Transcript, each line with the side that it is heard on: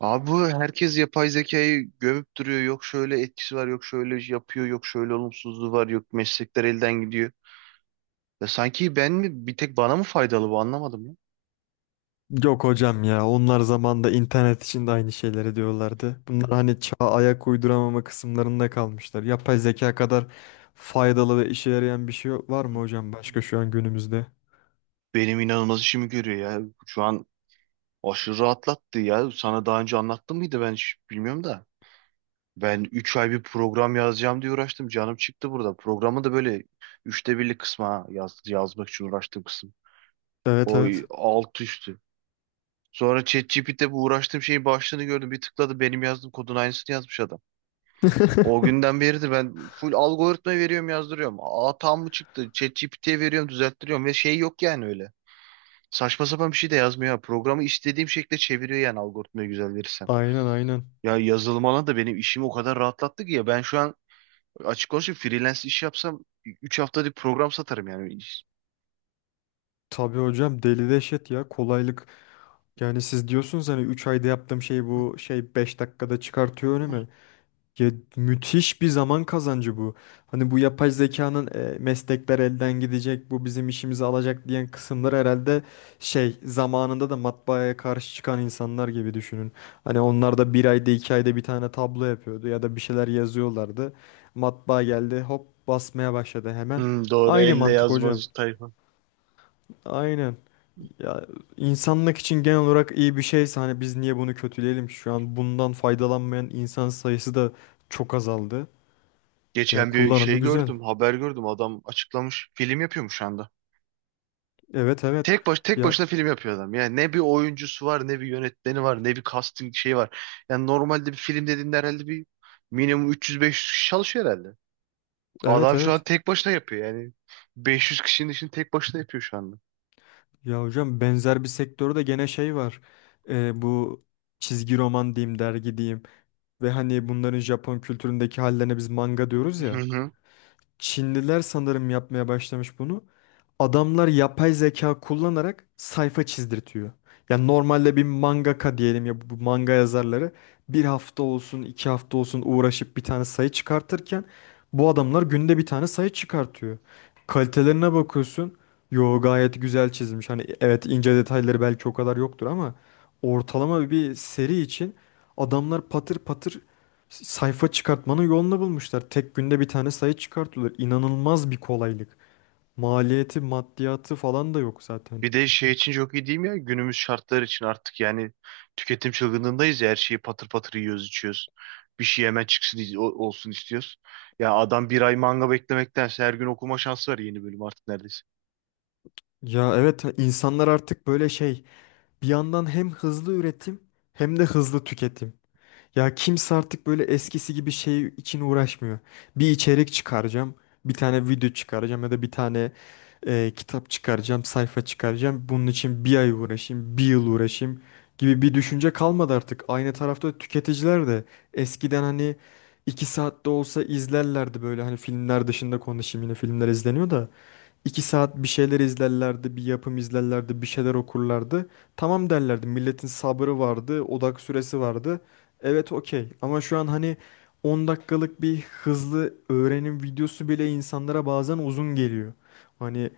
right: Abi bu herkes yapay zekayı gömüp duruyor. Yok şöyle etkisi var, yok şöyle yapıyor, yok şöyle olumsuzluğu var, yok meslekler elden gidiyor. Ya sanki ben mi bir tek bana mı faydalı bu anlamadım ya.
left: Yok hocam ya onlar zamanda internet için de aynı şeyleri diyorlardı. Bunlar hani çağa ayak uyduramama kısımlarında kalmışlar. Yapay zeka kadar faydalı ve işe yarayan bir şey var mı
right: Hı.
left: hocam başka şu an günümüzde?
right: Benim inanılmaz işimi görüyor ya. Şu an aşırı rahatlattı ya. Sana daha önce anlattım mıydı ben hiç bilmiyorum da. Ben 3 ay bir program yazacağım diye uğraştım. Canım çıktı burada. Programı da böyle üçte birlik kısma yaz, yazmak için uğraştığım kısım.
left: Evet,
right: O
left: evet.
right: alt üst. Sonra ChatGPT'de bu uğraştığım şeyin başlığını gördüm. Bir tıkladı benim yazdığım kodun aynısını yazmış adam. O günden beri de ben full algoritma veriyorum yazdırıyorum. Hata mı çıktı? ChatGPT'ye veriyorum düzelttiriyorum ve şey yok yani öyle. Saçma sapan bir şey de yazmıyor. Ha. Programı istediğim şekilde çeviriyor yani algoritmayı güzel verirsem.
left: Aynen, aynen.
right: Ya yazılım alanı da benim işimi o kadar rahatlattı ki ya ben şu an açık konuşayım freelance iş yapsam 3 haftada bir program satarım yani.
left: Tabii hocam deli deşet ya kolaylık. Yani siz diyorsunuz hani 3 ayda yaptığım şeyi bu şey 5 dakikada çıkartıyor önüme. Ya müthiş bir zaman kazancı bu. Hani bu yapay zekanın meslekler elden gidecek, bu bizim işimizi alacak diyen kısımlar herhalde şey zamanında da matbaaya karşı çıkan insanlar gibi düşünün. Hani onlar da bir ayda iki ayda bir tane tablo yapıyordu ya da bir şeyler yazıyorlardı. Matbaa geldi hop basmaya başladı hemen.
right: Doğru
left: Aynı
right: elle
left: mantık hocam.
right: yazmaz tayfa.
left: Aynen. Ya insanlık için genel olarak iyi bir şeyse hani biz niye bunu kötüleyelim ki? Şu an bundan faydalanmayan insan sayısı da çok azaldı. Ya
right: Geçen bir şey
left: kullanımı güzel.
right: gördüm, haber gördüm. Adam açıklamış. Film yapıyormuş şu anda.
left: Evet, evet.
right: Tek baş tek
left: Ya
right: başına film yapıyor adam. Yani ne bir oyuncusu var, ne bir yönetmeni var, ne bir casting şeyi var. Yani normalde bir film dediğinde herhalde bir minimum 300-500 kişi çalışıyor herhalde.
left: evet
right: Adam şu an
left: evet.
right: tek başına yapıyor yani. 500 kişinin işini tek başına yapıyor şu anda.
left: Ya hocam benzer bir sektörde gene şey var. Bu çizgi roman diyeyim dergi diyeyim. Ve hani bunların Japon kültüründeki hallerine biz manga diyoruz ya. Çinliler sanırım yapmaya başlamış bunu. Adamlar yapay zeka kullanarak sayfa çizdirtiyor. Yani normalde bir mangaka diyelim ya bu manga yazarları bir hafta olsun iki hafta olsun uğraşıp bir tane sayı çıkartırken bu adamlar günde bir tane sayı çıkartıyor. Kalitelerine bakıyorsun. Yo, gayet güzel çizmiş. Hani evet, ince detayları belki o kadar yoktur ama ortalama bir seri için adamlar patır patır sayfa çıkartmanın yolunu bulmuşlar. Tek günde bir tane sayı çıkartıyorlar. İnanılmaz bir kolaylık. Maliyeti, maddiyatı falan da yok zaten.
right: Bir de şey için çok iyi değil mi ya? Günümüz şartları için artık yani tüketim çılgınlığındayız ya. Her şeyi patır patır yiyoruz, içiyoruz. Bir şey hemen çıksın olsun istiyoruz. Ya adam bir ay manga beklemektense her gün okuma şansı var yeni bölüm artık neredeyse.
left: Ya evet, insanlar artık böyle şey, bir yandan hem hızlı üretim hem de hızlı tüketim. Ya kimse artık böyle eskisi gibi şey için uğraşmıyor. Bir içerik çıkaracağım, bir tane video çıkaracağım ya da bir tane kitap çıkaracağım, sayfa çıkaracağım. Bunun için bir ay uğraşayım, bir yıl uğraşayım gibi bir düşünce kalmadı artık. Aynı tarafta tüketiciler de eskiden hani iki saatte olsa izlerlerdi böyle hani filmler dışında konuşayım, yine filmler izleniyor da. İki saat bir şeyler izlerlerdi, bir yapım izlerlerdi, bir şeyler okurlardı. Tamam derlerdi. Milletin sabrı vardı, odak süresi vardı. Evet, okey. Ama şu an hani 10 dakikalık bir hızlı öğrenim videosu bile insanlara bazen uzun geliyor. Hani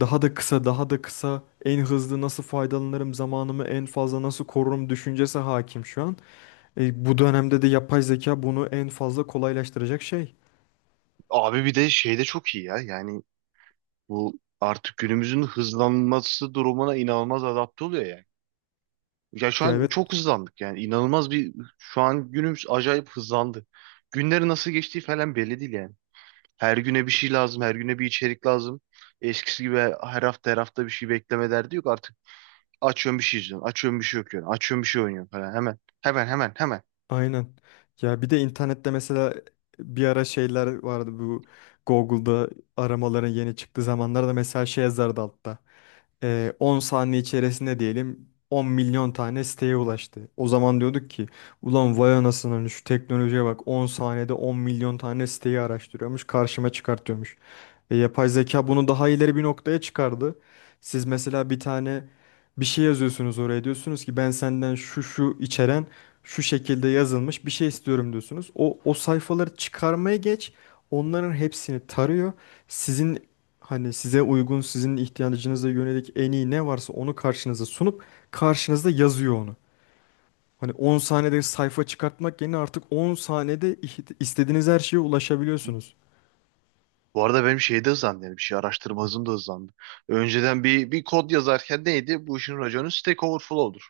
left: daha da kısa, daha da kısa, en hızlı nasıl faydalanırım, zamanımı en fazla nasıl korurum düşüncesi hakim şu an. Bu dönemde de yapay zeka bunu en fazla kolaylaştıracak şey.
right: Abi bir de şey de çok iyi ya. Yani bu artık günümüzün hızlanması durumuna inanılmaz adapte oluyor yani. Ya şu
left: Ya
right: an
left: evet.
right: çok hızlandık yani. İnanılmaz bir şu an günümüz acayip hızlandı. Günleri nasıl geçtiği falan belli değil yani. Her güne bir şey lazım, her güne bir içerik lazım. Eskisi gibi her hafta her hafta bir şey bekleme derdi yok. Artık açıyorum bir şey izliyorum, açıyorum bir şey okuyorum, açıyorum bir şey oynuyorum falan. Hemen, hemen, hemen, hemen.
left: Aynen. Ya bir de internette mesela bir ara şeyler vardı, bu Google'da aramaların yeni çıktığı zamanlarda mesela şey yazardı altta. 10 saniye içerisinde diyelim 10 milyon tane siteye ulaştı. O zaman diyorduk ki ulan vay anasının şu teknolojiye bak, 10 saniyede 10 milyon tane siteyi araştırıyormuş karşıma çıkartıyormuş. Yapay zeka bunu daha ileri bir noktaya çıkardı. Siz mesela bir tane bir şey yazıyorsunuz oraya, diyorsunuz ki ben senden şu şu içeren şu şekilde yazılmış bir şey istiyorum diyorsunuz. O sayfaları çıkarmaya geç. Onların hepsini tarıyor. Sizin hani size uygun, sizin ihtiyacınıza yönelik en iyi ne varsa onu karşınıza sunup karşınızda yazıyor onu. Hani 10 saniyede sayfa çıkartmak yerine artık 10 saniyede istediğiniz her şeye ulaşabiliyorsunuz.
right: Bu arada benim şey de hızlandı yani bir şey araştırma hızım da hızlandı. Önceden bir kod yazarken neydi? Bu işin raconu Stack Overflow'dur.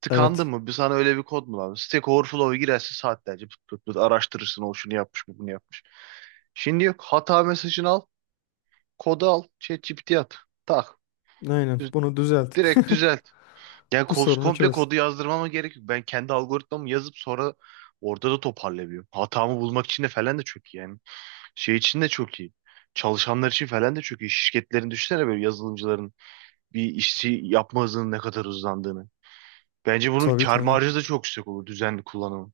right: Tıkandın
left: Evet.
right: mı? Bir sana öyle bir kod mu lazım? Stack Overflow'a girersin saatlerce pıt pıt pıt araştırırsın. O şunu yapmış mı bunu yapmış. Şimdi yok. Hata mesajını al. Kodu al. ChatGPT'ye at. Tak.
left: Aynen.
right: Düz-
left: Bunu düzelt.
right: direkt düzelt. Yani
left: Bu sorunu
right: komple
left: çöz.
right: kodu yazdırmama gerek yok. Ben kendi algoritmamı yazıp sonra orada da toparlayabiliyorum. Hatamı bulmak için de falan da çok iyi yani. Şey için de çok iyi. Çalışanlar için falan da çok iyi. Şirketlerin düşünsene böyle yazılımcıların bir işi yapma hızının ne kadar hızlandığını. Bence bunun
left: Tabii,
right: kâr
left: tabii.
right: marjı da çok yüksek olur düzenli kullanımı.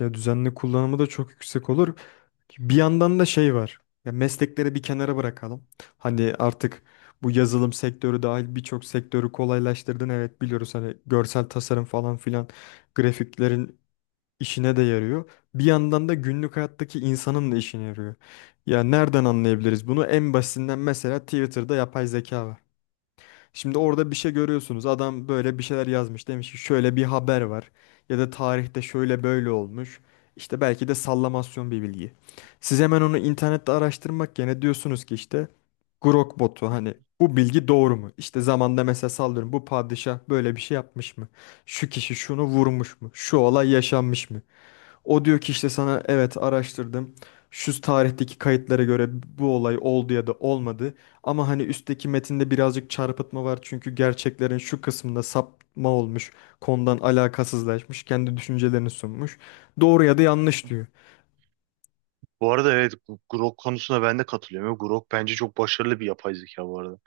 left: Ya düzenli kullanımı da çok yüksek olur. Bir yandan da şey var. Ya meslekleri bir kenara bırakalım. Hani artık bu yazılım sektörü dahil birçok sektörü kolaylaştırdın. Evet, biliyoruz hani görsel tasarım falan filan grafiklerin işine de yarıyor. Bir yandan da günlük hayattaki insanın da işine yarıyor. Ya nereden anlayabiliriz bunu? En basitinden mesela Twitter'da yapay zeka var. Şimdi orada bir şey görüyorsunuz. Adam böyle bir şeyler yazmış. Demiş ki şöyle bir haber var. Ya da tarihte şöyle böyle olmuş. İşte belki de sallamasyon bir bilgi. Siz hemen onu internette araştırmak yerine diyorsunuz ki işte Grok botu hani, bu bilgi doğru mu? İşte zamanda mesela sallıyorum bu padişah böyle bir şey yapmış mı? Şu kişi şunu vurmuş mu? Şu olay yaşanmış mı? O diyor ki işte sana evet, araştırdım. Şu tarihteki kayıtlara göre bu olay oldu ya da olmadı. Ama hani üstteki metinde birazcık çarpıtma var. Çünkü gerçeklerin şu kısmında sapma olmuş. Konudan alakasızlaşmış. Kendi düşüncelerini sunmuş. Doğru ya da yanlış diyor.
right: Bu arada evet bu Grok konusuna ben de katılıyorum. Grok bence çok başarılı bir yapay zeka bu arada.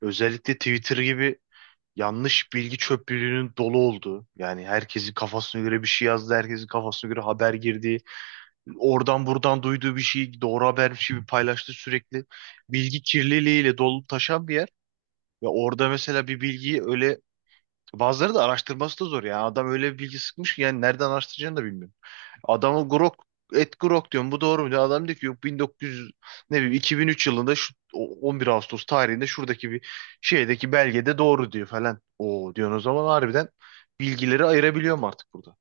right: Özellikle Twitter gibi yanlış bilgi çöplülüğünün dolu olduğu yani herkesin kafasına göre bir şey yazdı herkesin kafasına göre haber girdiği oradan buradan duyduğu bir şeyi doğru habermiş gibi paylaştı sürekli bilgi kirliliğiyle dolup taşan bir yer ve orada mesela bir bilgiyi öyle bazıları da araştırması da zor yani adam öyle bir bilgi sıkmış ki yani nereden araştıracağını da bilmiyor. Adamı Grok et Grok diyorum. Bu doğru mu? Diyor. Adam diyor ki yok 1900 ne bileyim 2003 yılında şu 11 Ağustos tarihinde şuradaki bir şeydeki belgede doğru diyor falan. O diyorsun o zaman harbiden bilgileri ayırabiliyorum artık burada.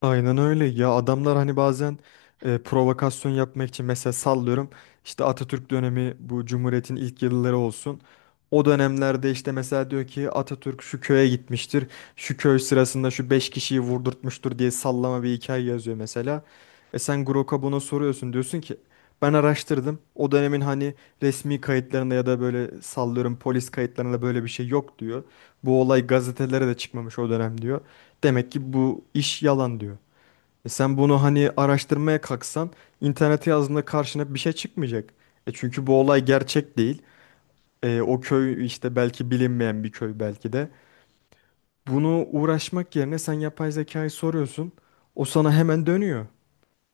left: Aynen öyle ya, adamlar hani bazen provokasyon yapmak için mesela sallıyorum işte Atatürk dönemi bu Cumhuriyet'in ilk yılları olsun. O dönemlerde işte mesela diyor ki Atatürk şu köye gitmiştir. Şu köy sırasında şu 5 kişiyi vurdurtmuştur diye sallama bir hikaye yazıyor mesela. E sen Grok'a bunu soruyorsun, diyorsun ki ben araştırdım. O dönemin hani resmi kayıtlarında ya da böyle sallıyorum polis kayıtlarında böyle bir şey yok diyor. Bu olay gazetelere de çıkmamış o dönem diyor. Demek ki bu iş yalan diyor. E sen bunu hani araştırmaya kalksan internete yazdığında karşına bir şey çıkmayacak. E çünkü bu olay gerçek değil. E, o köy işte belki bilinmeyen bir köy belki de. Bunu uğraşmak yerine sen yapay zekayı soruyorsun. O sana hemen dönüyor.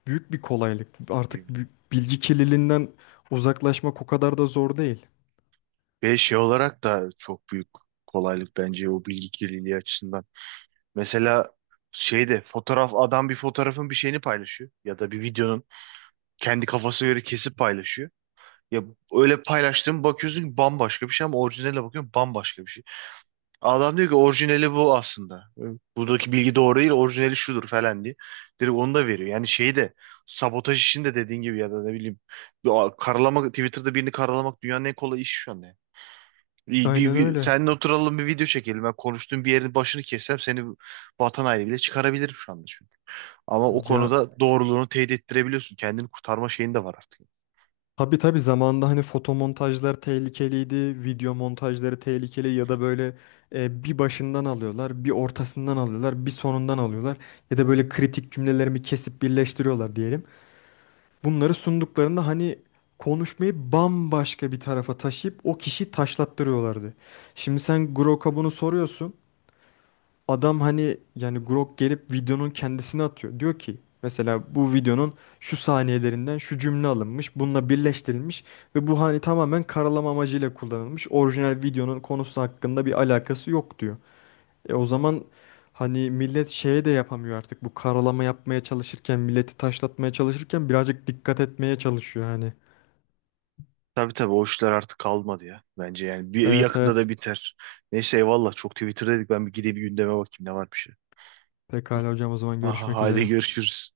left: Büyük bir kolaylık.
right: E,
left: Artık bilgi kirliliğinden uzaklaşmak o kadar da zor değil.
right: Ve şey olarak da çok büyük kolaylık bence o bilgi kirliliği açısından. Mesela şeyde fotoğraf adam bir fotoğrafın bir şeyini paylaşıyor ya da bir videonun kendi kafasına göre kesip paylaşıyor. Ya öyle paylaştığım bakıyorsun ki bambaşka bir şey ama orijinale bakıyorum bambaşka bir şey. Adam diyor ki orijinali bu aslında. Buradaki bilgi doğru değil, orijinali şudur falan diye. Direkt onu da veriyor. Yani şeyi de sabotaj işini de dediğin gibi ya da ne bileyim ya karalamak Twitter'da birini karalamak dünyanın en kolay işi şu anda. Yani. Bir, bir,
left: Aynen
right: bir-
left: öyle.
right: seninle oturalım bir video çekelim. Ben konuştuğum bir yerin başını kessem seni vatan haini bile çıkarabilirim şu anda çünkü. Ama o
left: Ya,
right: konuda doğruluğunu teyit ettirebiliyorsun. Kendini kurtarma şeyin de var artık.
left: tabii, tabii, zamanında hani fotomontajlar tehlikeliydi, video montajları tehlikeli ya da böyle bir başından alıyorlar, bir ortasından alıyorlar, bir sonundan alıyorlar ya da böyle kritik cümlelerimi kesip birleştiriyorlar diyelim. Bunları sunduklarında hani konuşmayı bambaşka bir tarafa taşıyıp o kişiyi taşlattırıyorlardı. Şimdi sen Grok'a bunu soruyorsun. Adam hani yani Grok gelip videonun kendisini atıyor. Diyor ki mesela bu videonun şu saniyelerinden şu cümle alınmış, bununla birleştirilmiş ve bu hani tamamen karalama amacıyla kullanılmış. Orijinal videonun konusu hakkında bir alakası yok diyor. E o zaman hani millet şeye de yapamıyor artık. Bu karalama yapmaya çalışırken, milleti taşlatmaya çalışırken birazcık dikkat etmeye çalışıyor hani.
right: Tabii tabii o işler artık kalmadı ya. Bence yani bir
left: Evet,
right: yakında
left: evet.
right: da biter. Neyse eyvallah çok Twitter dedik ben bir gideyim bir gündeme bakayım ne varmış.
left: Pekala hocam, o zaman
right: Aha,
left: görüşmek
right: hadi
left: üzere.
right: görüşürüz.